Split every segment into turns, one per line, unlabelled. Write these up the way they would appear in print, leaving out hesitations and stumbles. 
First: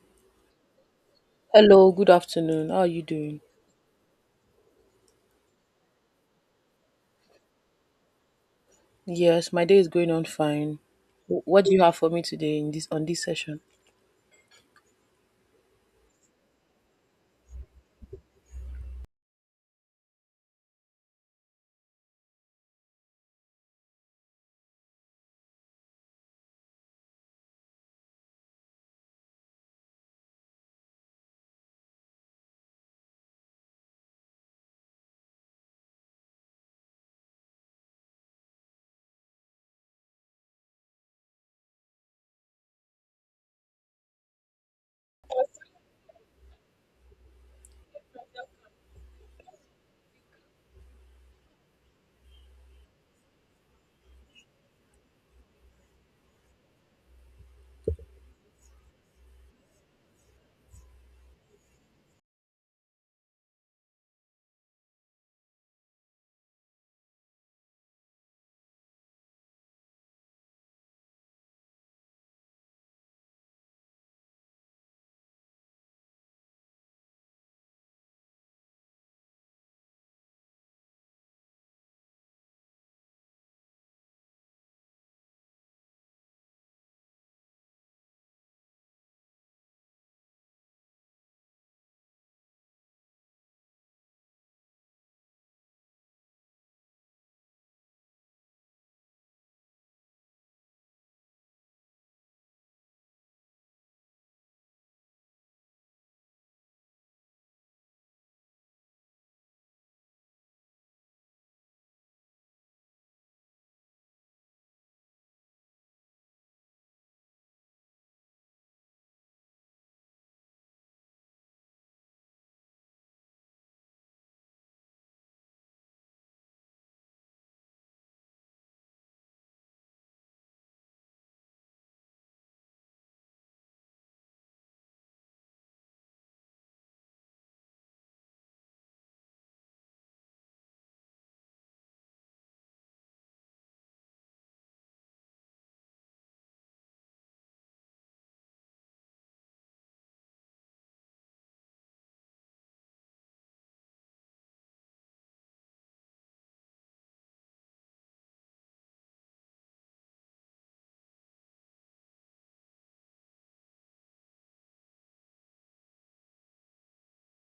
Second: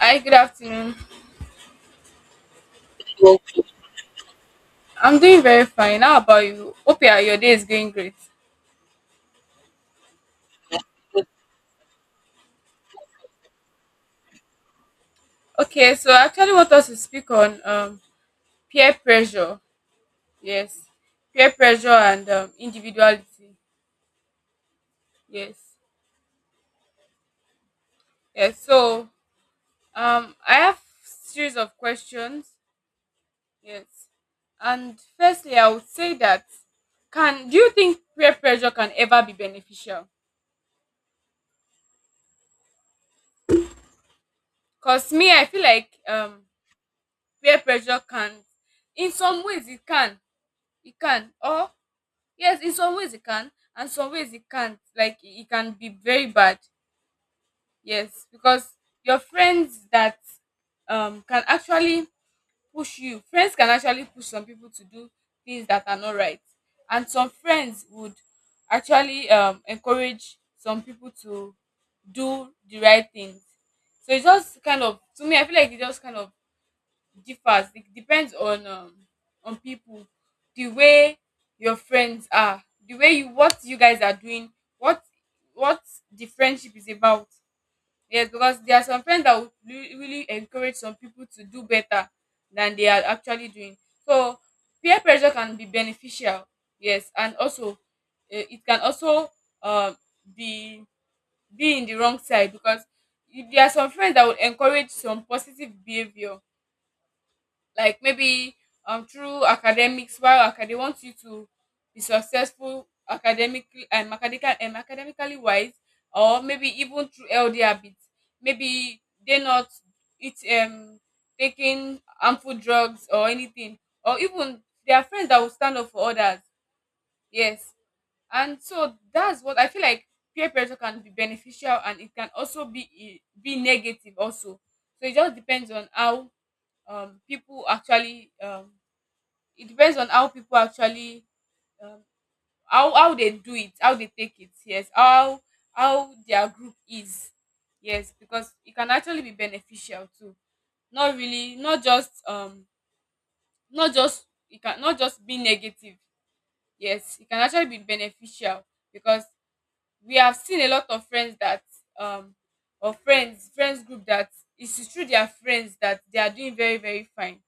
Hi, good afternoon.
Hello, good afternoon. How are you doing?
I'm doing very fine. How about you? Hope your day is going great.
Yes, my day is going on fine. What do you have for me today in this on this session?
Okay, so I actually want us to speak on peer pressure. Yes, peer pressure and individuality. Yes, yes. So I have series of questions. Yes, and firstly, I would say that can do you think peer pressure can ever be beneficial? Cause me, I feel like peer pressure can, in some ways, it can, or Yes, in some ways it can, and some ways it can't. Like it can be very bad. Yes, because your friends that can actually push you. Friends can actually push some people to do things that are not right, and some friends would actually encourage some people to do the right things. So it just kind of, to me, I feel like it just kind of differs. It depends on people, the way your friends are, the way you what you guys are doing, what what the friendship is about. Yes, because there are some friends that would really encourage some people to do better than they are actually doing. So peer pressure can be beneficial. Yes, and also it can also um be be in the wrong side. Because if there are some friends that would encourage some positive behavior like maybe through academics, while they want you to be successful academically, and academical and academically wise, or maybe even through healthy habits, maybe they're not it um taking harmful drugs or anything, or even there are friends that will stand up for others. Yes, and so that's what I feel like. Peer pressure can be beneficial, and it can also be be negative also. So it just depends on how people actually it depends on how people actually um, how they do it, how they take it. Yes, how their group is. Yes, because it can actually be beneficial too. Not really, not just not just, it can not just be negative. Yes, it can actually be beneficial, because we have seen a lot of friends that um or friends group, that it's through their friends that they are doing very very fine.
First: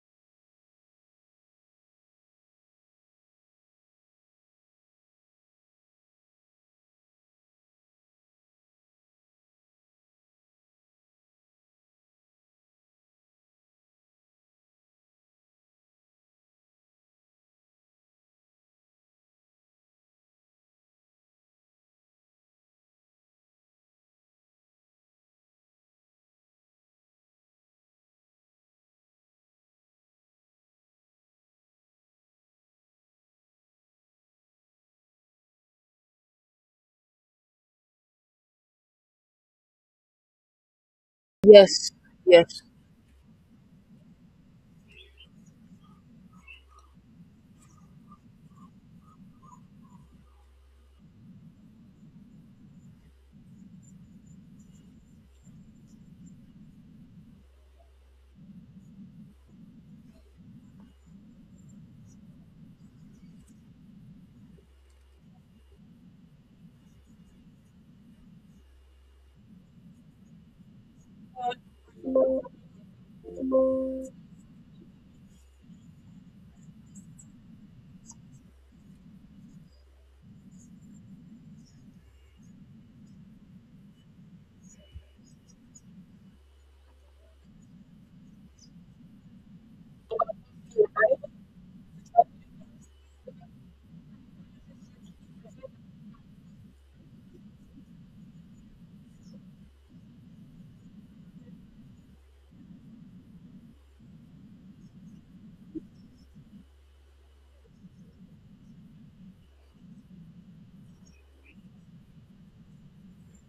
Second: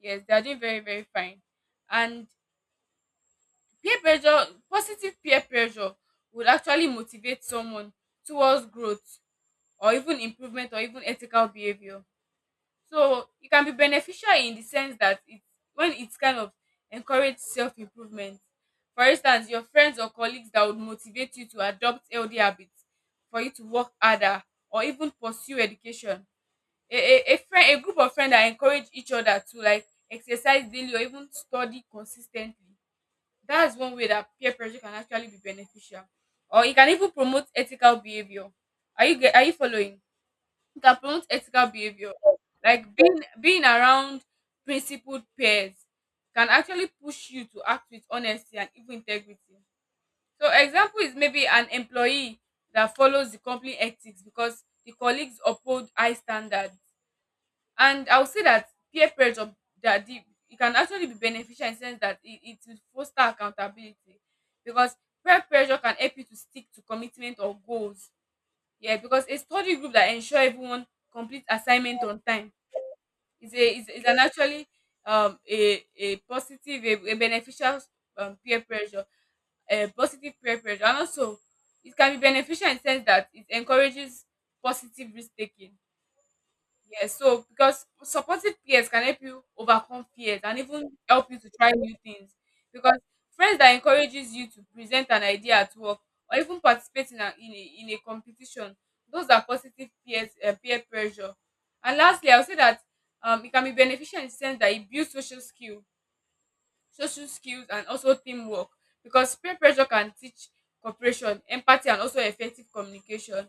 Yes, they are doing very very fine. And peer pressure, positive peer pressure, would actually motivate someone towards growth or even improvement or even ethical behavior. So it can be beneficial in the sense that it, when it kind of encourage self improvement. For instance, your friends or colleagues that would motivate you to adopt healthy habits, for you to work harder or even pursue education. A friend a group of friends that encourage each other to like exercise daily or even study consistently. That's one way that peer pressure can actually be beneficial. Or it can even promote ethical behavior. Are you following? It can promote ethical
Yes,
behavior.
yes.
Like being around principled peers can actually push you to act with honesty and even integrity. So example is maybe an employee that follows the company ethics because the colleagues uphold high standard. And I would say that peer pressure, that the, it can actually be beneficial in the sense that it will foster accountability, because peer pressure can help you to stick to commitment or goals. Yeah, because a study group that ensure everyone complete assignment on time is a is, is an actually a positive, a beneficial peer pressure, a positive peer pressure. And also, it can be beneficial in the sense that it encourages positive risk taking. Yes, so because supportive peers can help you overcome fears and even help you to try new things. Because friends that encourages you to present an idea at work or even participate in in a competition, those are positive peers, peer pressure. And lastly, I'll say that it can be beneficial in the sense that it builds social skill social skills and also teamwork, because peer pressure can teach cooperation, empathy and also effective communication,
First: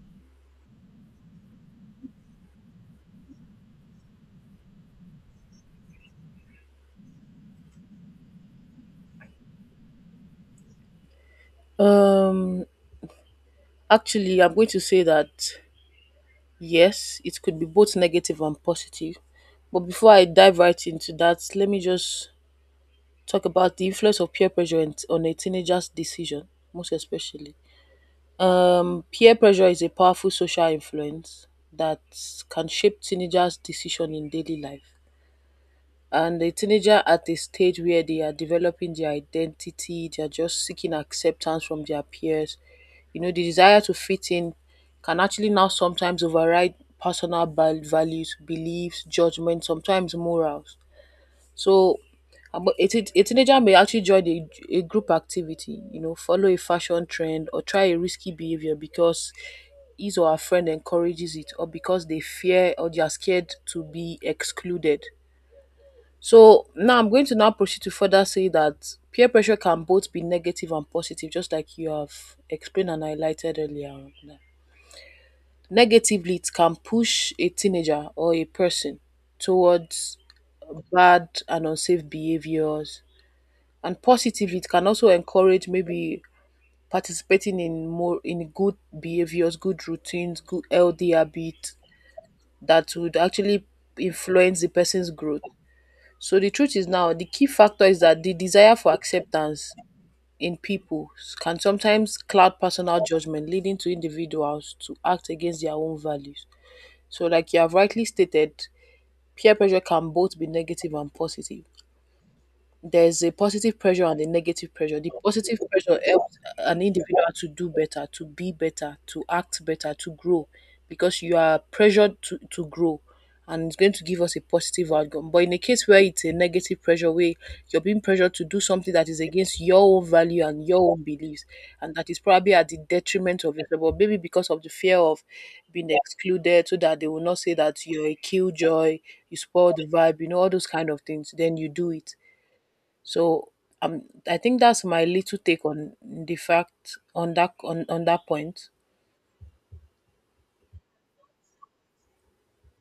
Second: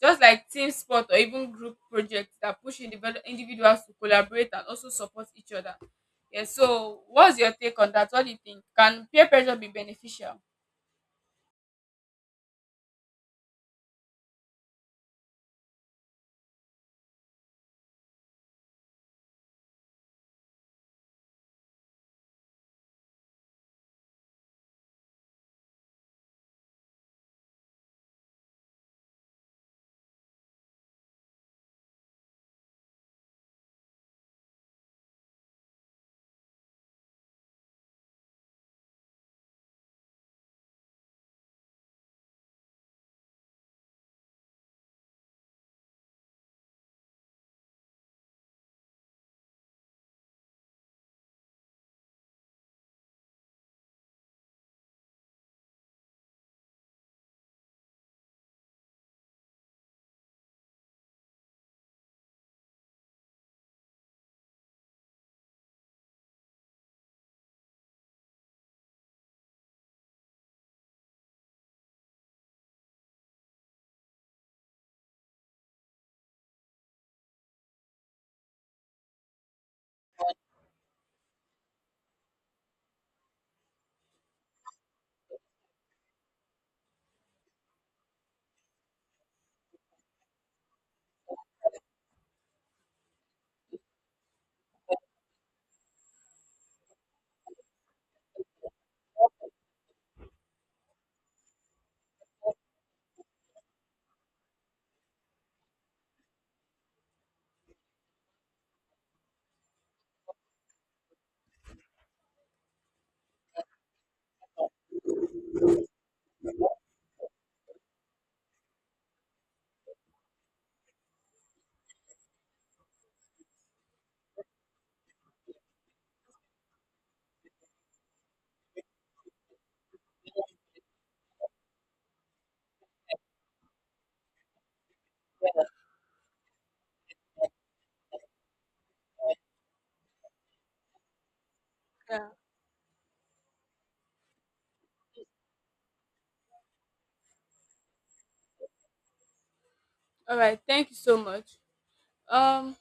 just like team sport or even group projects that push individuals to collaborate and also support each other. Yeah, so what's your take on that? What do you think? Can peer pressure be beneficial?
Um, Actually, I'm going to say that yes, it could be both negative and positive. But before I dive right into that, let me just talk about the influence of peer pressure on a teenager's decision, most especially. Peer pressure is a powerful social influence that can shape teenagers' decision in daily life. And a teenager at a stage where they are developing their identity, they are just seeking acceptance from their peers. You know, the desire to fit in can actually now sometimes override personal values, beliefs, judgment, sometimes morals. So, a teenager may actually join a group activity, you know, follow a fashion trend or try a risky behavior because his or her friend encourages it or because they fear or they are scared to be excluded. So now I'm going to now proceed to further say that peer pressure can both be negative and positive, just like you have explained and highlighted earlier. On. Negatively, it can push a teenager or a person towards bad and unsafe behaviors, and positively, it can also encourage maybe participating in more in good behaviors, good routines, good healthy habits that would actually influence the person's growth. So the truth is now the key factor is that the desire for acceptance in people can sometimes cloud personal judgment, leading to individuals to act against their own values. So, like you have rightly stated, peer pressure can both be negative and positive. There's a positive pressure and a negative pressure. The positive pressure helps an individual to do better, to be better, to act better, to grow, because you are pressured to grow, and it's going to give us a positive outcome. But in a case where it's a negative pressure, where you're being pressured to do something that is against your own value and your own beliefs, and that is probably at the detriment of it. But maybe because of the fear of being excluded, so that they will not say that you're a killjoy, you spoil the vibe, you know, all those kind of things, then you do it.
Yeah.
So um, I think that's my little take on the fact on that on that point.
All right, thank you so much. um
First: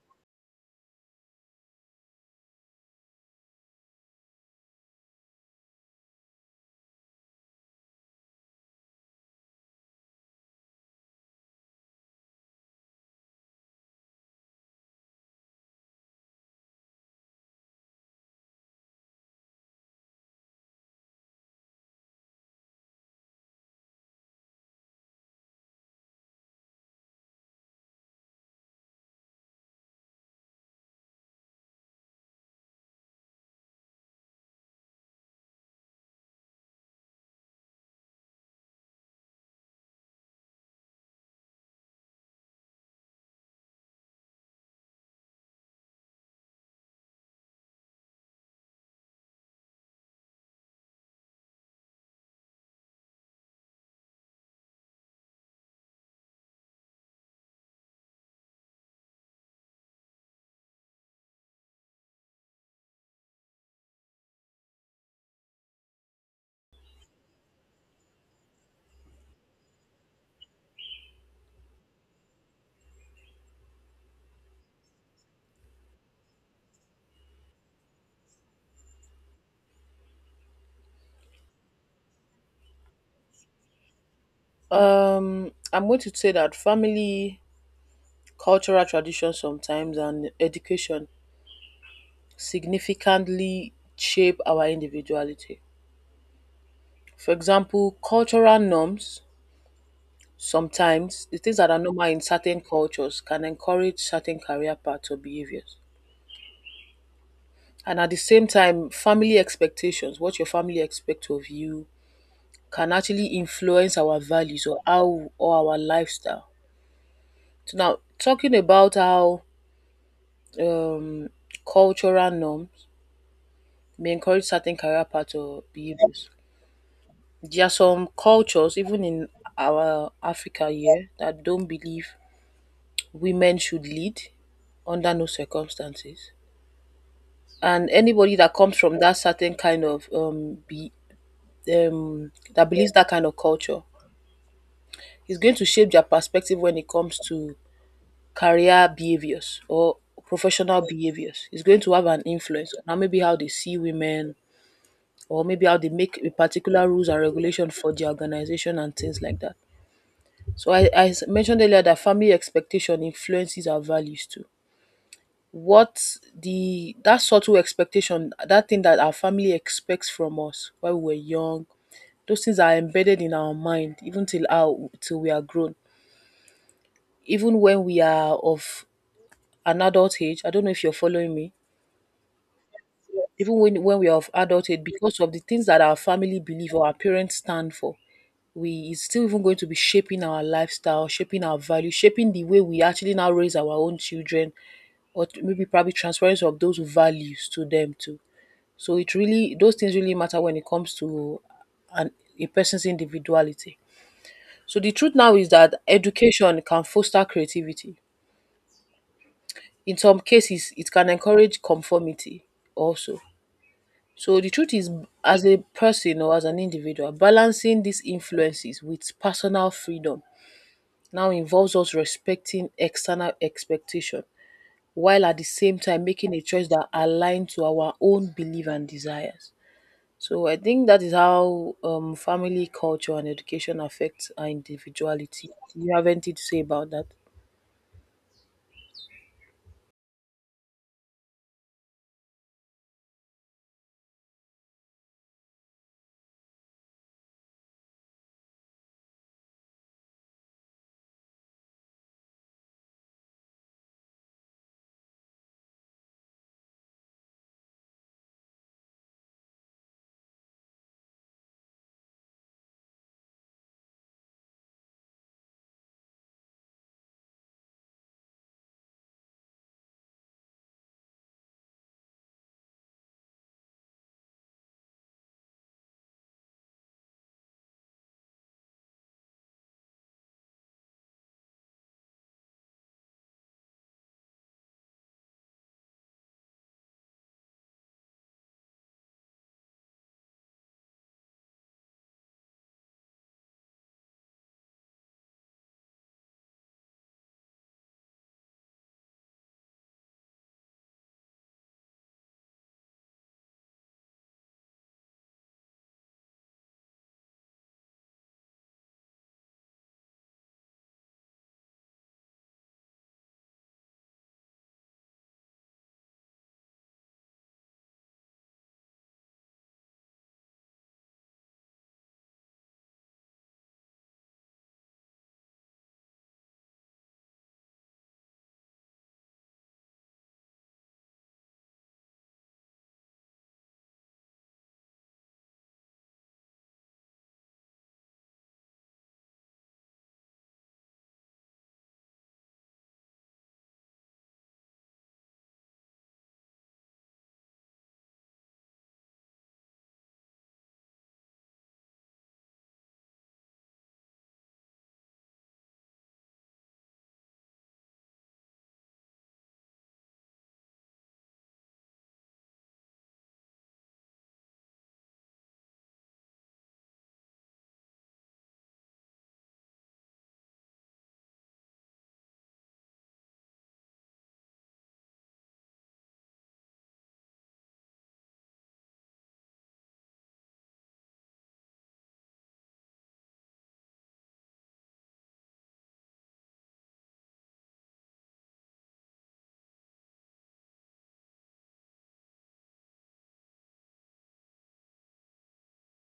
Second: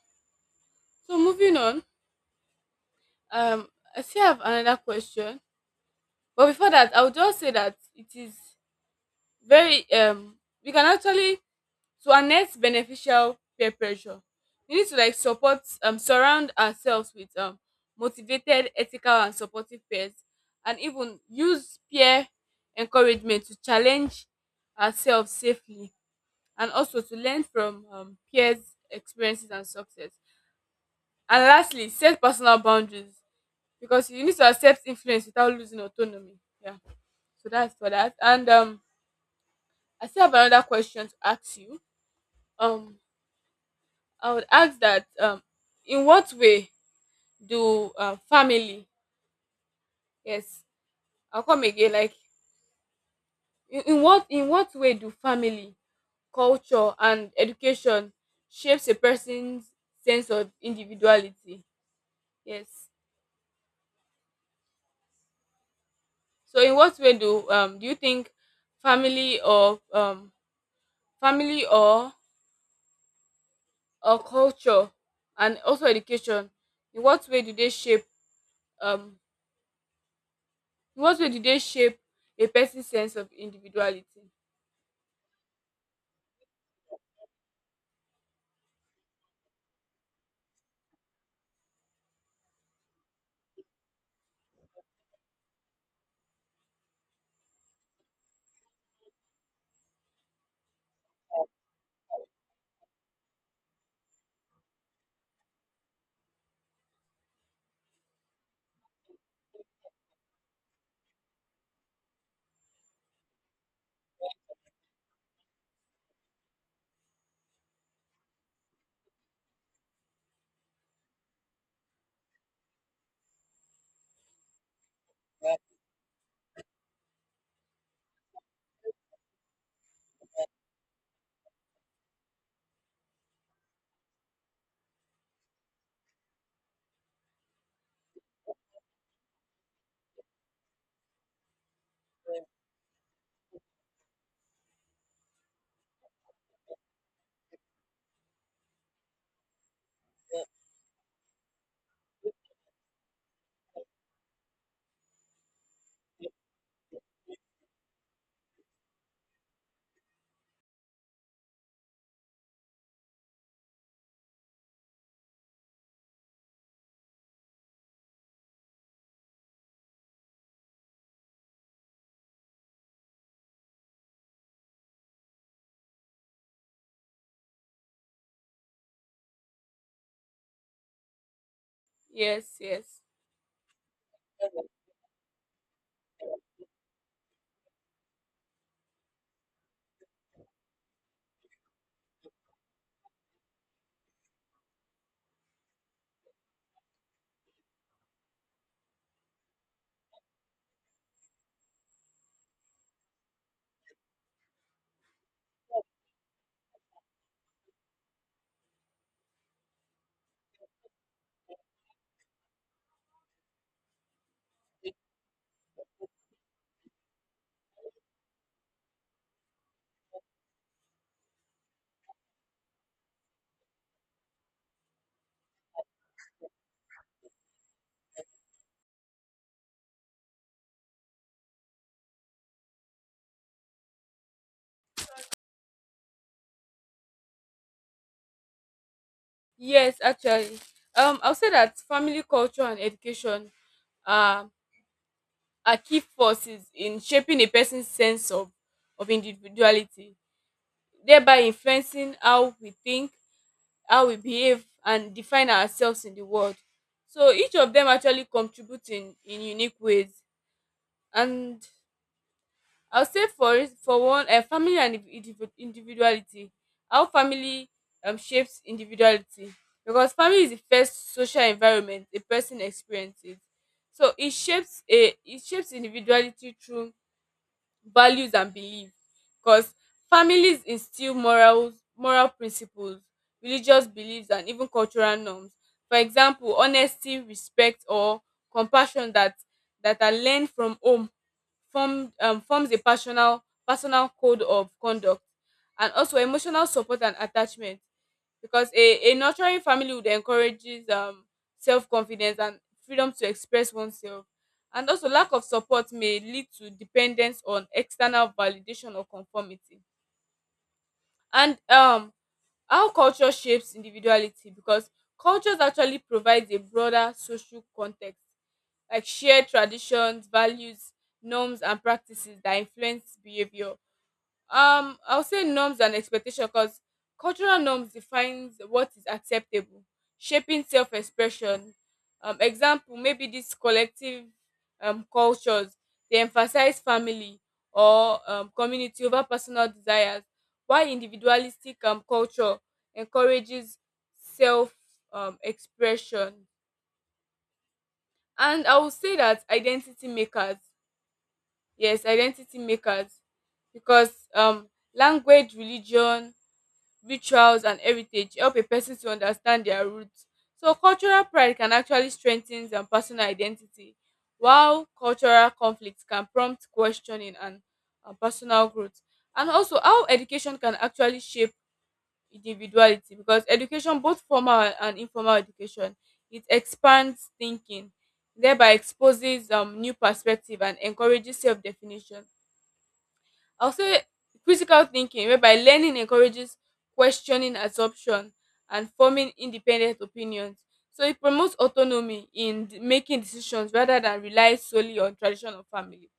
so moving on, um I still have another question. But before that, I would just say that it is very we can actually, to harness beneficial peer pressure, we need to like support surround ourselves with motivated, ethical and supportive peers, and even use peer encouragement to challenge ourselves safely, and also to learn from peers experiences and success, and lastly set personal boundaries, because you need to accept influence without losing autonomy. Yeah. So that's for that. And I still have another question to ask you. um I would ask that in what way do family? Yes, I'll come again. Like in what way do family, culture, and education shapes a person's sense of individuality? Yes. So in what way do do you think family or um family or culture and also education, in what way do they shape um in what way do they shape a person's sense of individuality?
I'm going to say that family, cultural traditions sometimes and education significantly shape our individuality. For example, cultural norms sometimes the things that are normal in certain cultures can encourage certain career paths or behaviors. And at the same time, family expectations, what your family expects of you, can actually influence our values or how or our lifestyle. So now talking about how um, cultural norms may encourage certain career paths or behaviors. There are some cultures, even in our Africa here, that don't believe women should lead under no circumstances. And anybody that comes from that certain kind of um that believes that kind of culture is going to shape their perspective when it comes to career behaviors or professional behaviors. Is going to have an influence on how maybe how they see women or maybe how they make a particular rules and regulation for their organization and things like that. So I mentioned earlier that family expectation influences our values too. What the that subtle expectation, that thing that our family expects from us while we were young, those things are embedded in our mind even till we are grown, even when we are of an adult age. I don't know if you're following me.
Yes, yes.
Even when we are of adulthood, because of the things that our family believe or our parents stand for, we it's still even going to be shaping our lifestyle, shaping our value, shaping the way we actually now raise our own children, or maybe probably transference of those values to them too. So it really those things really matter when it comes to an a person's individuality. So the truth now is that education can foster creativity. In some cases, it can encourage conformity also. So the truth is, as a person or as an individual, balancing these influences with personal freedom now involves us respecting external expectation while at the same time making a choice that aligns to our own belief and desires. So I think that is how family culture and education affects our individuality. Do you have anything to say about that?
Yes, actually. I'll say that family culture and education uh, are key forces in shaping a person's sense of individuality, thereby influencing how we think, how we behave, and define ourselves in the world. So each of them actually contribute in unique ways. And I'll say for one, family and individuality. How family shapes individuality, because family is the first social environment a person experiences. So it shapes a it shapes individuality through values and belief, because families instill morals, moral principles, religious beliefs, and even cultural norms. For example, honesty, respect, or compassion that that are learned from home forms a personal code of conduct, and also emotional support and attachment, because a nurturing family would encourages self-confidence and freedom to express oneself. And also lack of support may lead to dependence on external validation or conformity. And how culture shapes individuality, because cultures actually provides a broader social context, like share traditions, values, norms, and practices that influence behavior. I'll say norms and expectation, because cultural norms defines what is acceptable, shaping self-expression. Example, maybe these collective cultures, they emphasize family or community over personal desires, while individualistic culture encourages self expression. And I will say that identity makers. Yes, identity makers, because language, religion, rituals and heritage help a person to understand their roots. So cultural pride can actually strengthen personal identity, while cultural conflicts can prompt questioning and personal growth. And also how education can actually shape individuality, because education, both formal and informal education, it expands thinking, thereby exposes new perspective and encourages self-definition. I'll say critical thinking, whereby learning encourages questioning assumption and forming independent opinions. So it promotes autonomy in making decisions rather than rely solely on tradition or family.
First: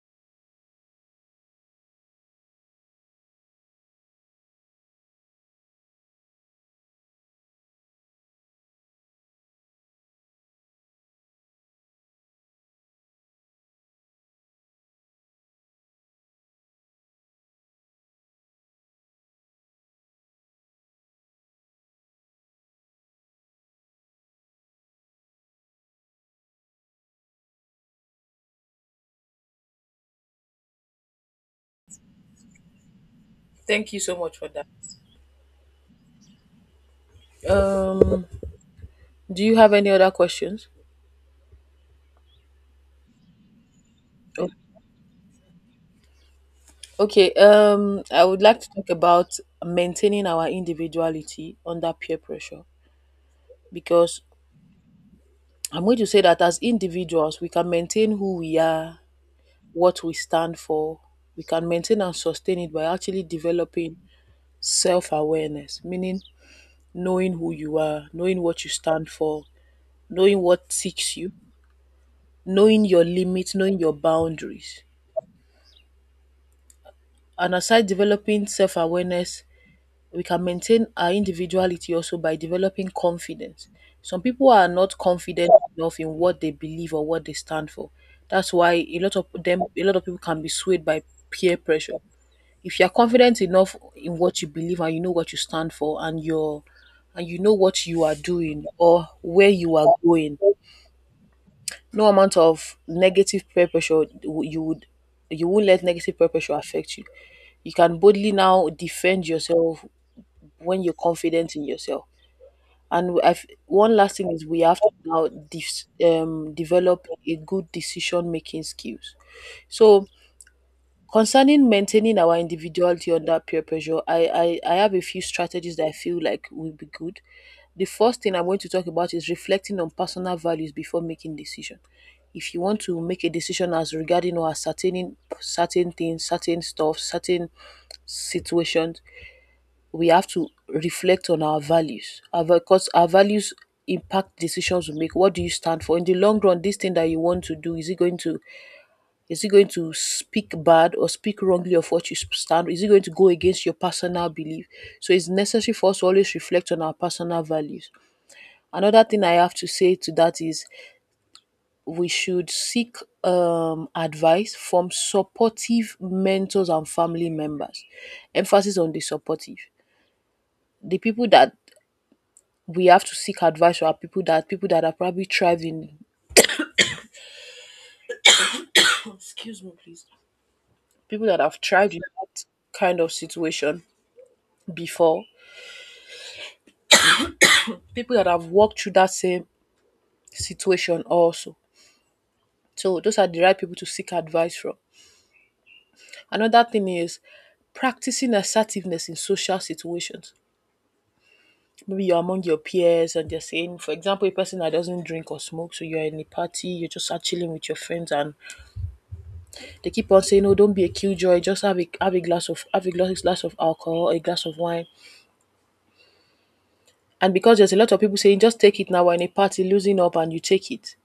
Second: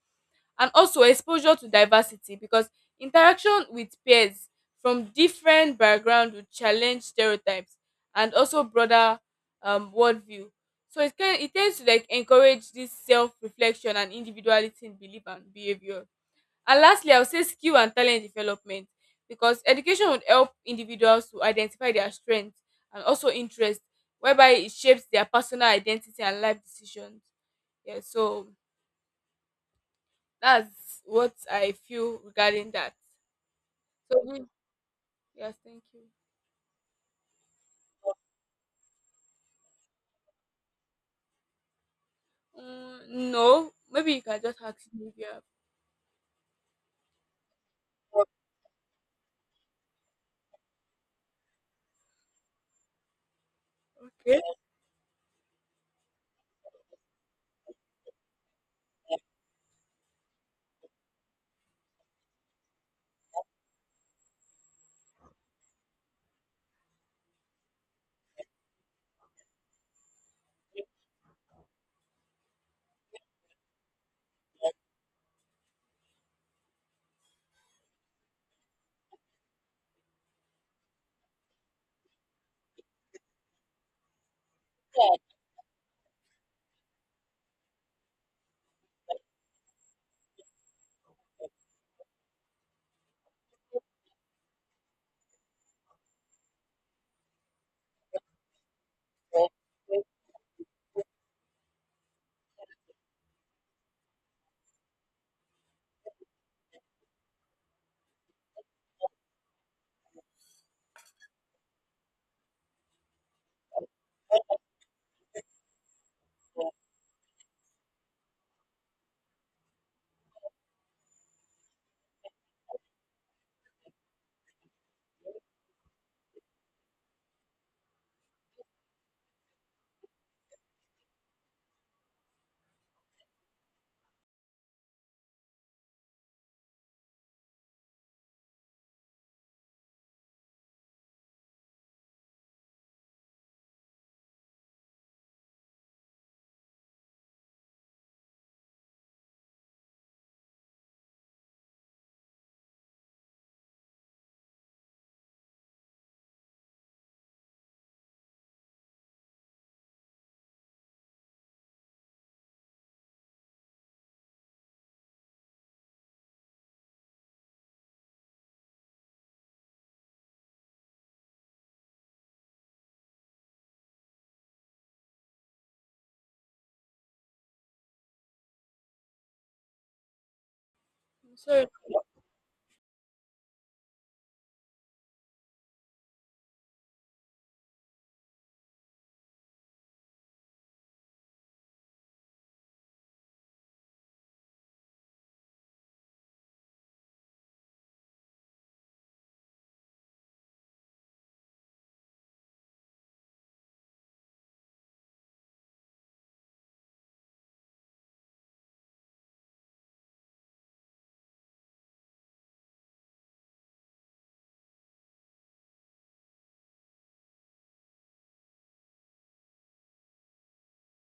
And also exposure to diversity, because interaction with peers from different backgrounds will challenge stereotypes and also broader worldview. So it can, it tends to like encourage this self-reflection and individuality in belief and behavior. And lastly, I would say skill and talent development, because education would help individuals to identify their strengths and also interests, whereby it shapes their personal identity and life decisions. Yeah, so that's what I feel regarding that.
Thank you so
So,
much
do-
for that.
yes, thank you.
Um, do you have any other questions?
Mm, no, maybe you can just ask me if you have.
Okay, I would like to talk about maintaining our individuality under peer pressure because
Okay.
I'm going to say that as individuals, we can maintain who we are, what we stand for. We can maintain and sustain it by actually developing self awareness, meaning knowing who you are, knowing what you stand for, knowing what ticks you, knowing your limits, knowing your boundaries. And aside developing self awareness, we can maintain our individuality also by developing confidence. Some people are not confident enough in what they believe or what they stand for. That's why a lot of them, a lot of people can be swayed by peer pressure. If you are confident enough in what you believe and you know what you stand for and you're and you know what you are doing or where you are going, no amount of negative peer pressure, you would you won't let negative peer pressure affect you. You can boldly now defend yourself when you're confident in yourself. And one last thing is we have to develop a good decision making skills. So concerning maintaining our individuality under peer pressure, I have a few strategies that I feel like will be good. The first thing I'm going to talk about is reflecting on personal values before making decision. If you want to make a decision as regarding or ascertaining certain things, certain stuff, certain situations, we have to reflect on our values because our values impact decisions we make. What do you stand for in the long run? This thing that you want to do, is it going to speak bad or speak wrongly of what you stand, is it going to go against your personal belief? So it's necessary for us to always reflect on our personal values. Another thing I have to say to that is we should seek advice from supportive mentors and family members, emphasis on the supportive. The people that we have to seek advice from our people that have probably thrived in Excuse me, please. People that have
Sorry.
thrived in that kind of situation before, people that have walked through that same situation also. So those are the right people to seek advice from. Another thing is practicing assertiveness in social situations. Maybe you're among your peers and they're saying, for example, a person that doesn't drink or smoke, so you're in a party, you're just chilling with your friends and they keep on saying, "Oh, don't be a killjoy. Just have a glass of have a glass, glass of alcohol, a glass of wine." And because there's a lot of people saying, "Just take it now." We're in a party, losing up, and you take it.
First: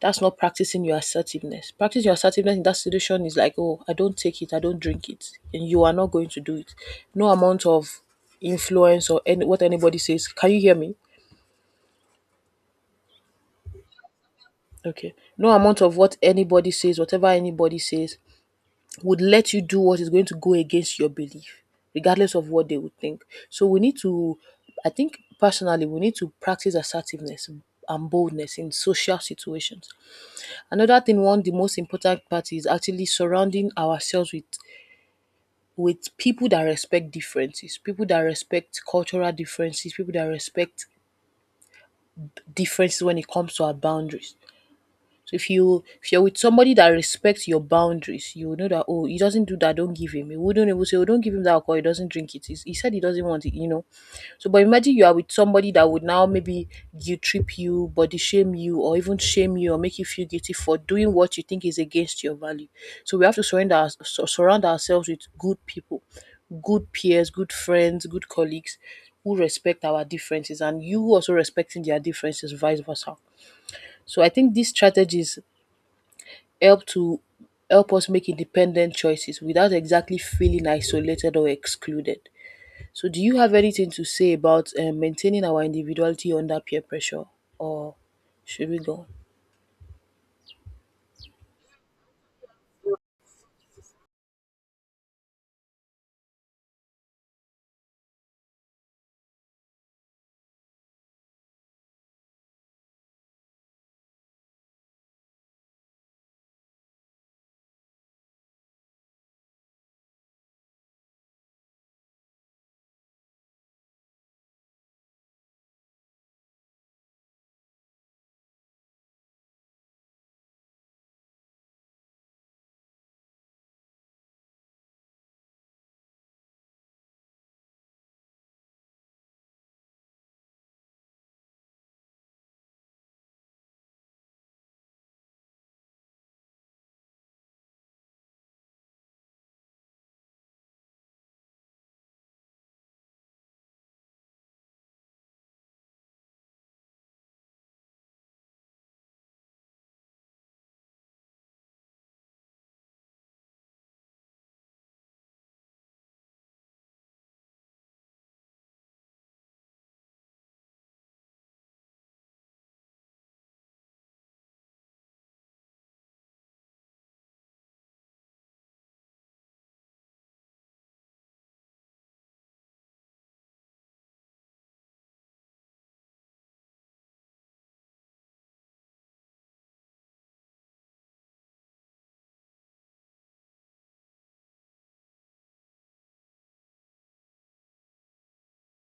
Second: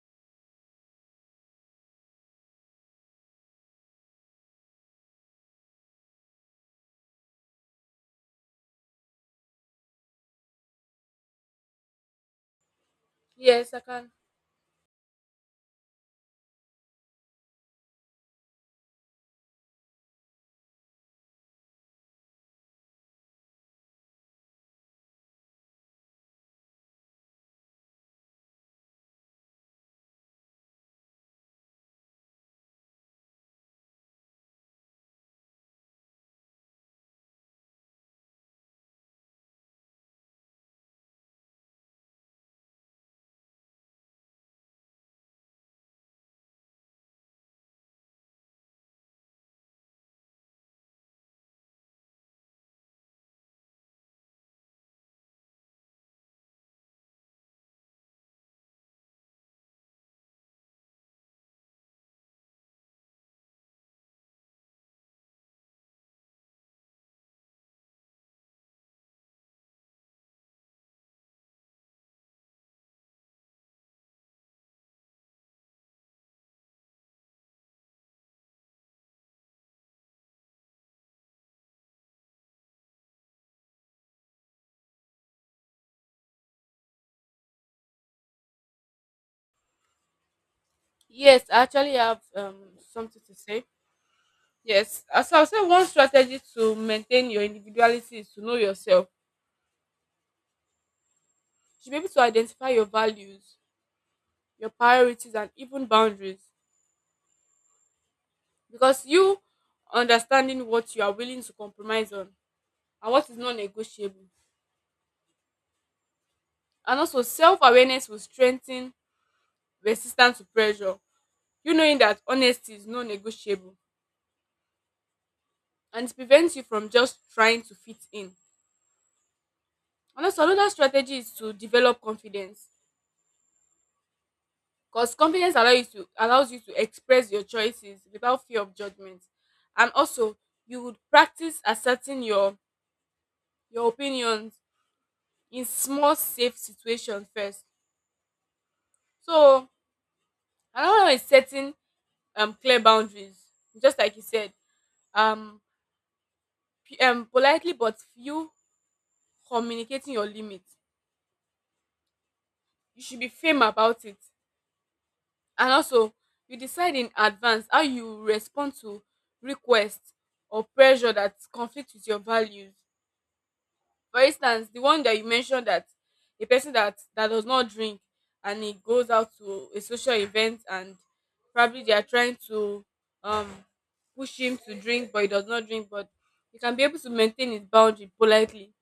That's not practicing your assertiveness. Practicing your assertiveness in that situation is like, "Oh, I don't take it. I don't drink it," and you are not going to do it. No amount of influence or any what anybody says. Can you hear me?
Yes, I can.
Okay. No amount of what anybody says, whatever anybody says, would let you do what is going to go against your belief, regardless of what they would think. So we need to, I think personally, we need to practice assertiveness and boldness in social situations. Another thing, one of the most important part is actually surrounding ourselves with people that respect differences, people that respect cultural differences, people that respect differences when it comes to our boundaries. So if you're with somebody that respects your boundaries, you will know that oh he doesn't do that, don't give him. He wouldn't even say oh don't give him that alcohol, he doesn't drink it. He said he doesn't want it, you know. So but imagine you are with somebody that would now maybe guilt trip you, body shame you, or even shame you or make you feel guilty for doing what you think is against your value. So we have to surround ourselves with good people, good peers, good friends, good colleagues who respect our differences and you also respecting their differences, vice versa. So I think these strategies help to help us make independent choices without exactly feeling isolated or excluded. So, do you have anything to say about maintaining our individuality under peer pressure, or should we go?
Yes, I actually have something to say. Yes, as I said, one strategy to maintain your individuality is to know yourself. You should be able to identify your values, your priorities, and even boundaries, because you understanding what you are willing to compromise on and what is non negotiable. And also, self awareness will strengthen resistance to pressure. You knowing that honesty is non negotiable, and it prevents you from just trying to fit in. And also, another strategy is to develop confidence, because confidence allows you to express your choices without fear of judgment. And also, you would practice asserting your opinions in small safe situations first. So another one is setting clear boundaries. Just like you said, um, politely but few communicating your limits. You should be firm about it. And also, you decide in advance how you respond to requests or pressure that conflict with your values. For instance, the one that you mentioned that a person that does not drink and he goes out to a social event and probably they are trying to um push him to drink but he does not drink but he can be able to maintain his boundary politely.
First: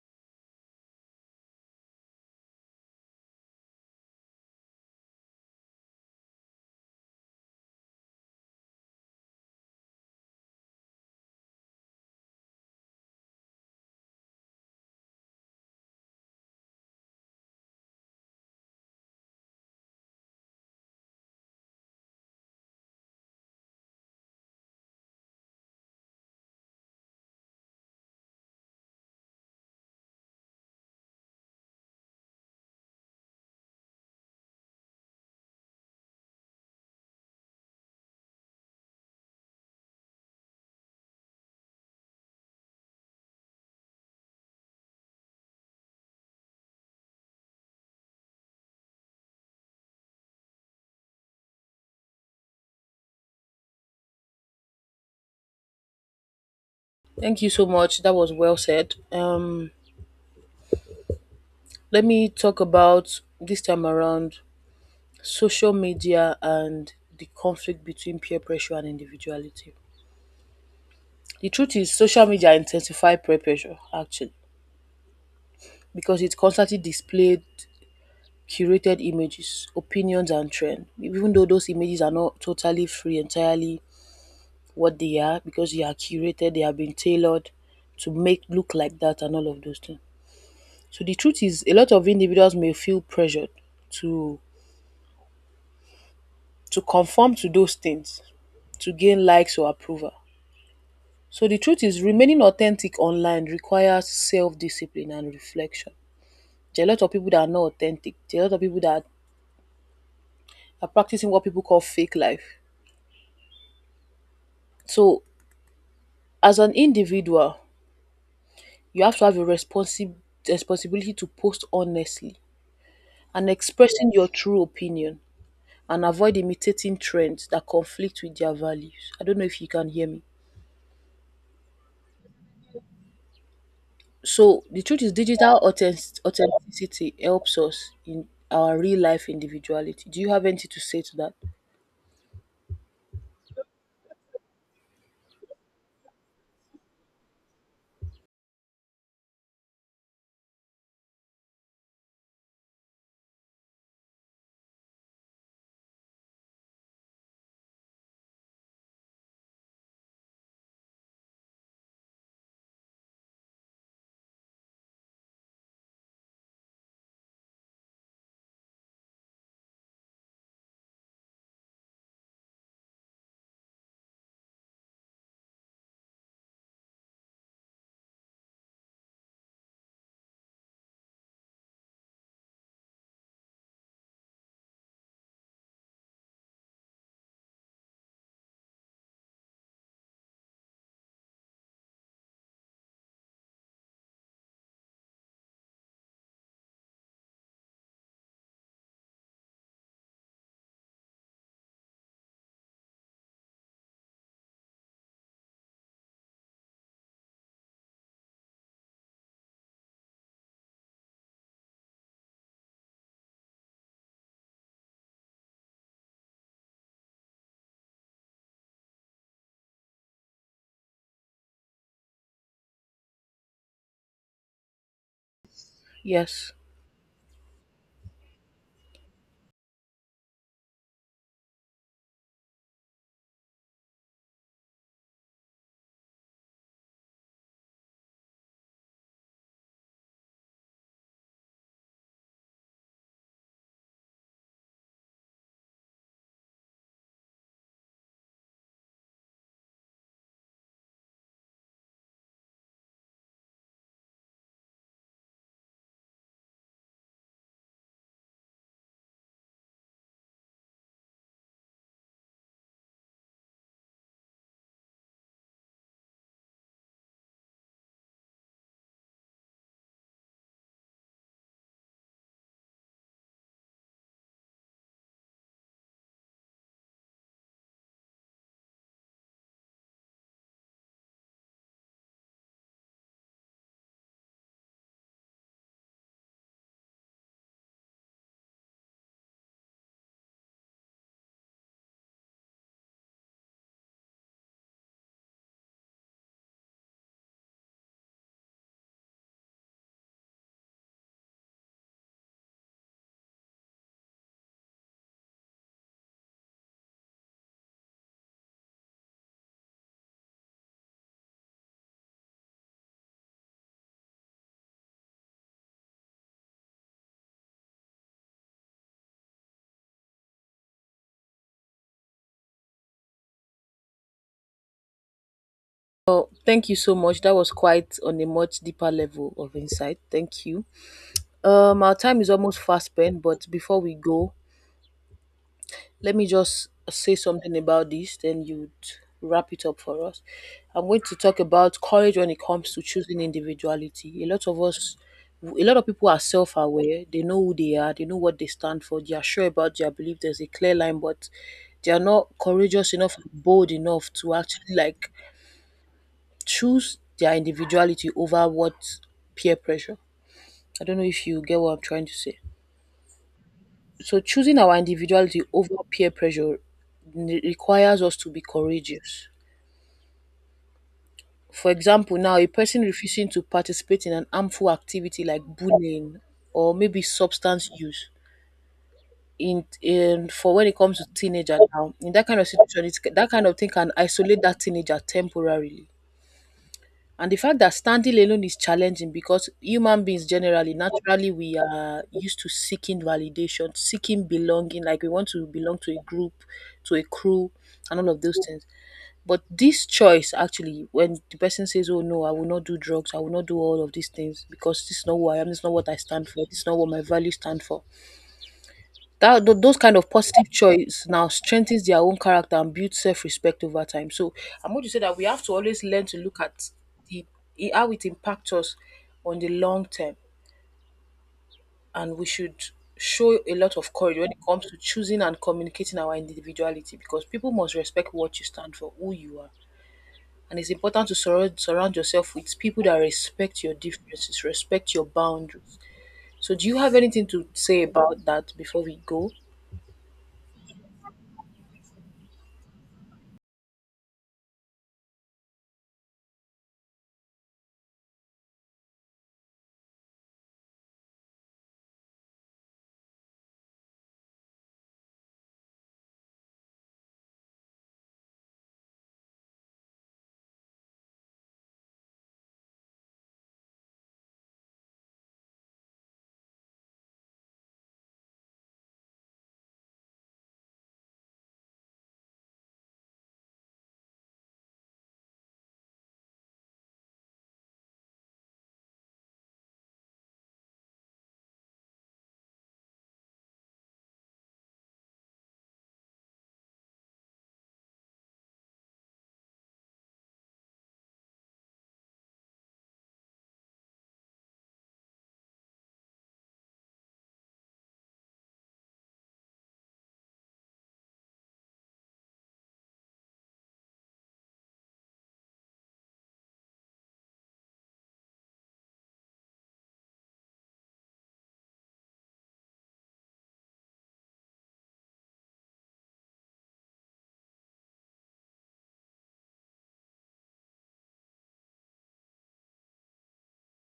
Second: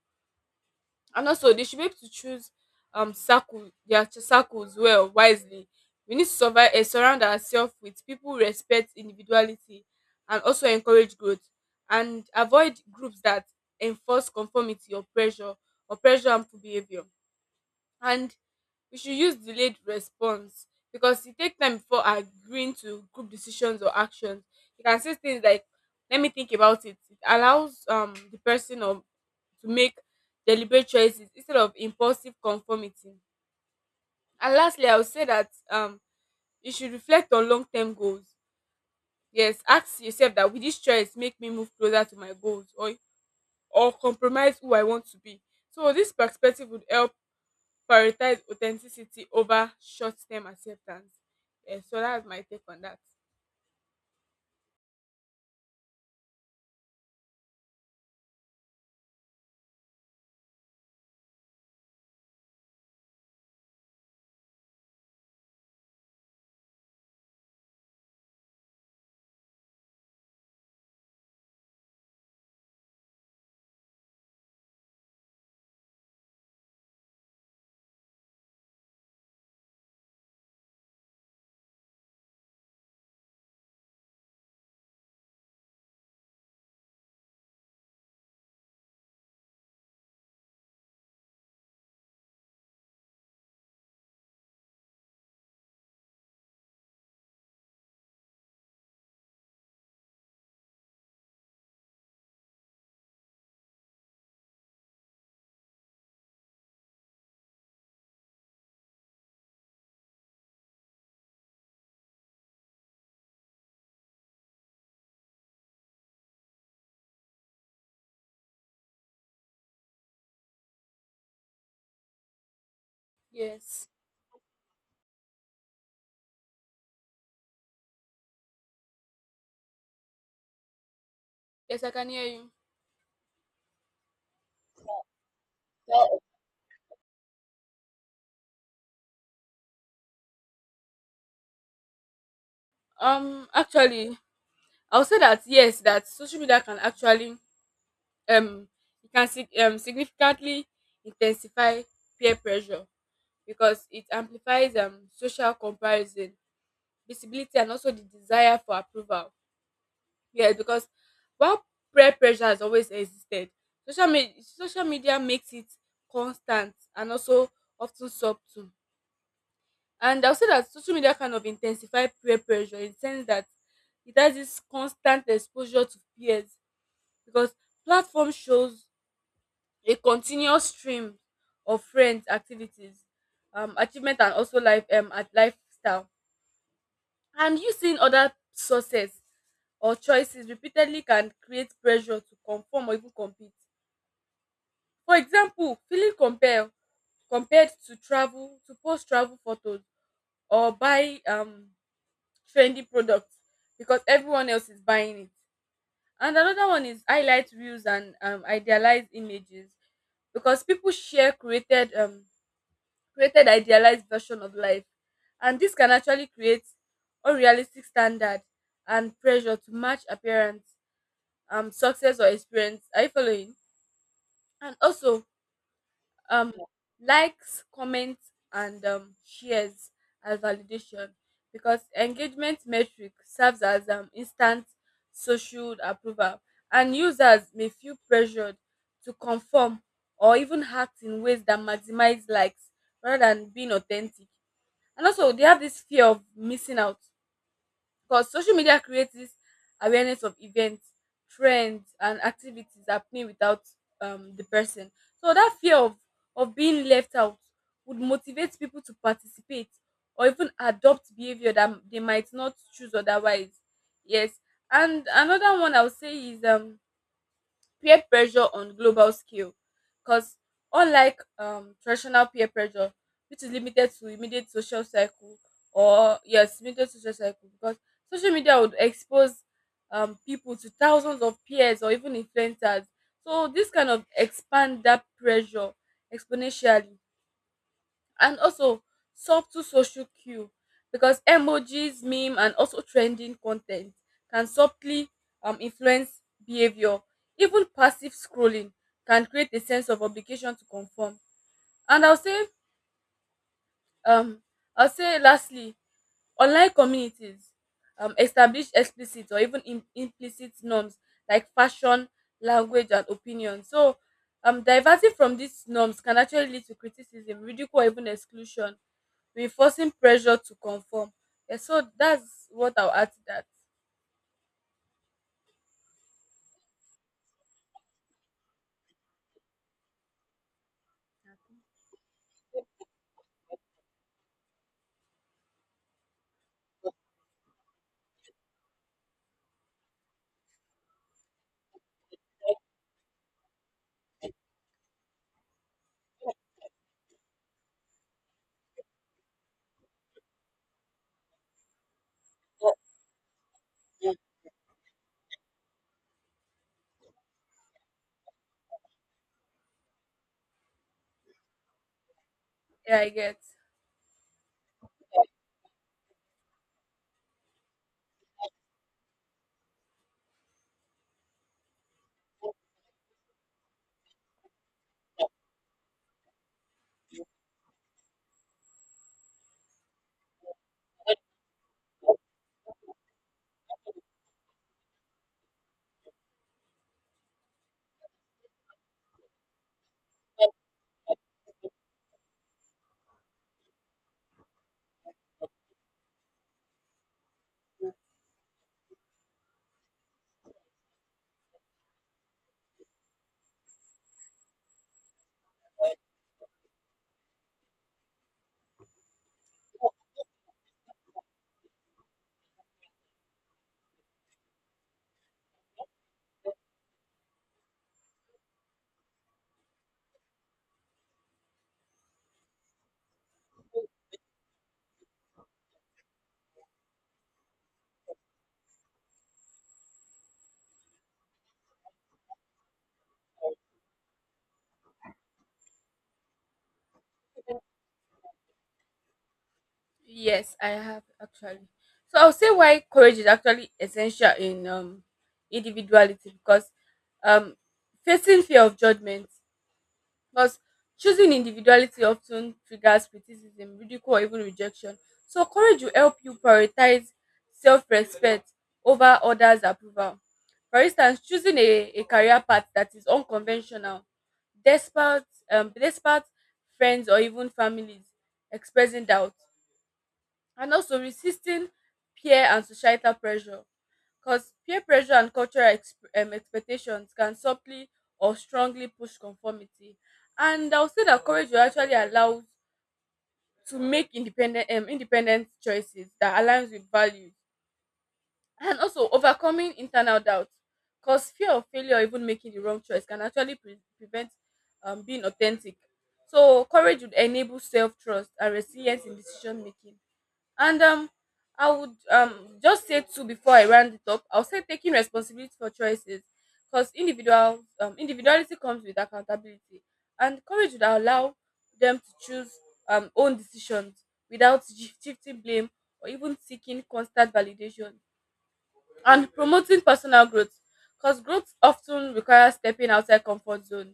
And also they should be able to choose circle their circles well wisely. We need to survive, surround ourselves with people who respect individuality and also encourage growth, and avoid groups that enforce conformity or pressure harmful behavior. And we should use delayed response because e take time before agreeing to group decisions or actions. You can say things like, let me think about it. It allows the person or to make deliberate choices instead of impulsive conformity. And lastly I would say that you should reflect on long-term goals. Yes, ask yourself that will this choice make me move closer to my goals or compromise who I want to be? So this perspective would help prioritize authenticity over short-term acceptance. Yeah, so that's my take on that.
Thank you so much. That was well said. Let me talk about this time around social media and the conflict between peer pressure and individuality. The truth is, social media intensify peer pressure actually because it constantly displayed curated images, opinions and trends. Even though those images are not totally free entirely what they are because they are curated, they have been tailored to make look like that and all of those things. So the truth is a lot of individuals may feel pressured to to conform to those things to gain likes or approval. So the truth is remaining authentic online requires self-discipline and reflection. There are a lot of people that are not authentic. There are a lot of people that are practicing what people call fake life. So as an individual, you have to have a responsibility to post honestly and
Yes,
expressing your true opinion and avoid imitating trends that conflict with their values. I don't know if you can hear me.
yes, I can hear you.
So the truth is digital authenticity helps us in our real life individuality. Do you have anything to say to that?
Actually, I would say that yes, that social media can actually um it can significantly intensify peer pressure because it amplifies social comparison, visibility, and also the desire for approval. Yes, because while peer pressure has always existed, social media makes it constant and also often subtle. And I'll say that social media kind of intensify peer pressure in the sense that it has this constant exposure to peers because platform shows a continuous stream of friends, activities, achievement, and also life at lifestyle. And using other sources or choices repeatedly can create pressure to conform or even compete. For example, feeling compelled compared to travel to post travel photos or buy trendy products because everyone else is buying it. And another one is highlight reels and idealized images because people share created created idealized version of life, and this can actually create unrealistic standard and pressure to match appearance, success or experience. Are you following? And also um
Yes.
likes, comments, and shares as validation because engagement metric serves as instant social approval, and users may feel pressured to conform or even act in ways that maximize likes rather than being authentic. And also, they have this fear of missing out because social media creates this awareness of events, trends, and activities happening without the person. So that fear of being left out would motivate people to participate or even adopt behavior that they might not choose otherwise. Yes, and another one I would say is peer pressure on global scale because unlike traditional peer pressure which is limited to immediate social circle, or yes limited social circle, because social media would expose people to thousands of peers or even influencers, so this kind of expand that pressure exponentially. And also subtle social cue because emojis, meme, and also trending content can subtly influence behavior. Even passive scrolling can create a sense of obligation to conform. And um, I'll say lastly, online communities establish explicit or even implicit norms like fashion, language, and opinion. So, diverting from these norms can actually lead to criticism, ridicule, or even exclusion, be forcing pressure to conform. Yeah, so that's what I'll add to that.
Well, thank you so much. That was quite on a much deeper level of insight. Thank you. Our time is almost fast spent, but before we go, let me just say something about this, then you'd wrap it up for us. I'm going to talk about courage when it comes to choosing individuality. A lot of us, a lot of people are self aware, they know who they are, they know what they stand for, they are sure about their belief, there's a clear line, but they are not courageous enough, bold enough to actually like choose their individuality over what peer pressure. I don't know if you get what I'm trying to say.
Yeah, I get.
So choosing our individuality over peer pressure requires us to be courageous. For example, now a person refusing to participate in an harmful activity like bullying or maybe substance use in for when it comes to teenager now in that kind of situation that kind of thing can isolate that teenager temporarily. And the fact that standing alone is challenging because human beings generally, naturally, we are used to seeking validation, seeking belonging. Like we want to belong to a group, to a crew, and all of those things. But this choice, actually, when the person says, "Oh no, I will not do drugs. I will not do all of these things because this is not who I am. This is not what I stand for. This is not what my values stand for," that those kind of positive choice now strengthens their own character and builds self-respect over time. So I'm going to say that we have to always learn to look at the how it impacts us on the long term, and we should show a lot of courage when it comes to choosing and communicating our individuality because people must respect what you stand for, who you are. And it's important to surround yourself with people that respect your differences, respect your boundaries. So do you have anything to say about that before we go?
Yes, I have actually. So I'll say why courage is actually essential in individuality because um facing fear of judgment. But choosing individuality often triggers criticism, ridicule, or even rejection. So, courage will help you prioritize self respect over others' approval. For instance, choosing a career path that is unconventional, despite, despite friends or even families expressing doubt, and also resisting peer and societal pressure because peer pressure and cultural expectations can subtly or strongly push conformity. And I'll say that courage will actually allow to make independent independent choices that aligns with values, and also overcoming internal doubt because fear of failure or even making the wrong choice can actually prevent being authentic. So courage would enable self-trust and resilience in decision making. And I would just say two before I round it up. I'll say taking responsibility for choices, because individual individuality comes with accountability, and courage would allow them to choose own decisions without shifting blame or even seeking constant validation, and promoting personal growth because growth often requires stepping outside comfort zone,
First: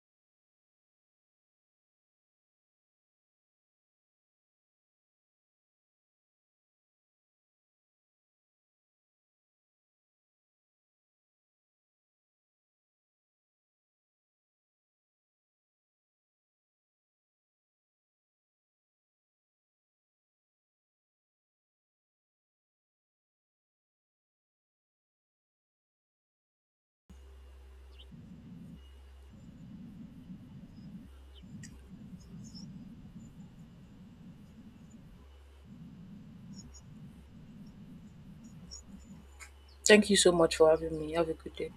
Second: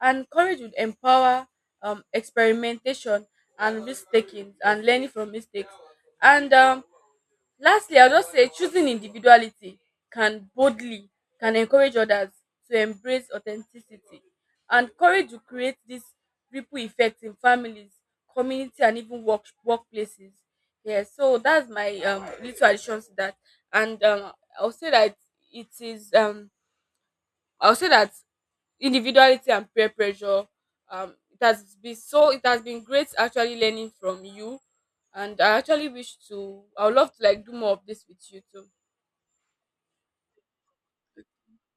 and courage would empower experimentation and risk taking and learning from mistakes. And Lastly, I'll just say choosing individuality can boldly can encourage others to embrace authenticity, and courage to create this ripple effect in families, community, and even workplaces. Yes, so that's my little additions to that, and I'll say that it is I'll say that individuality and peer pressure. It has been so. It has been great actually learning from you, and I actually wish to. I would love to like do more of this with you too.
Thank you so much for having me. Have a good day.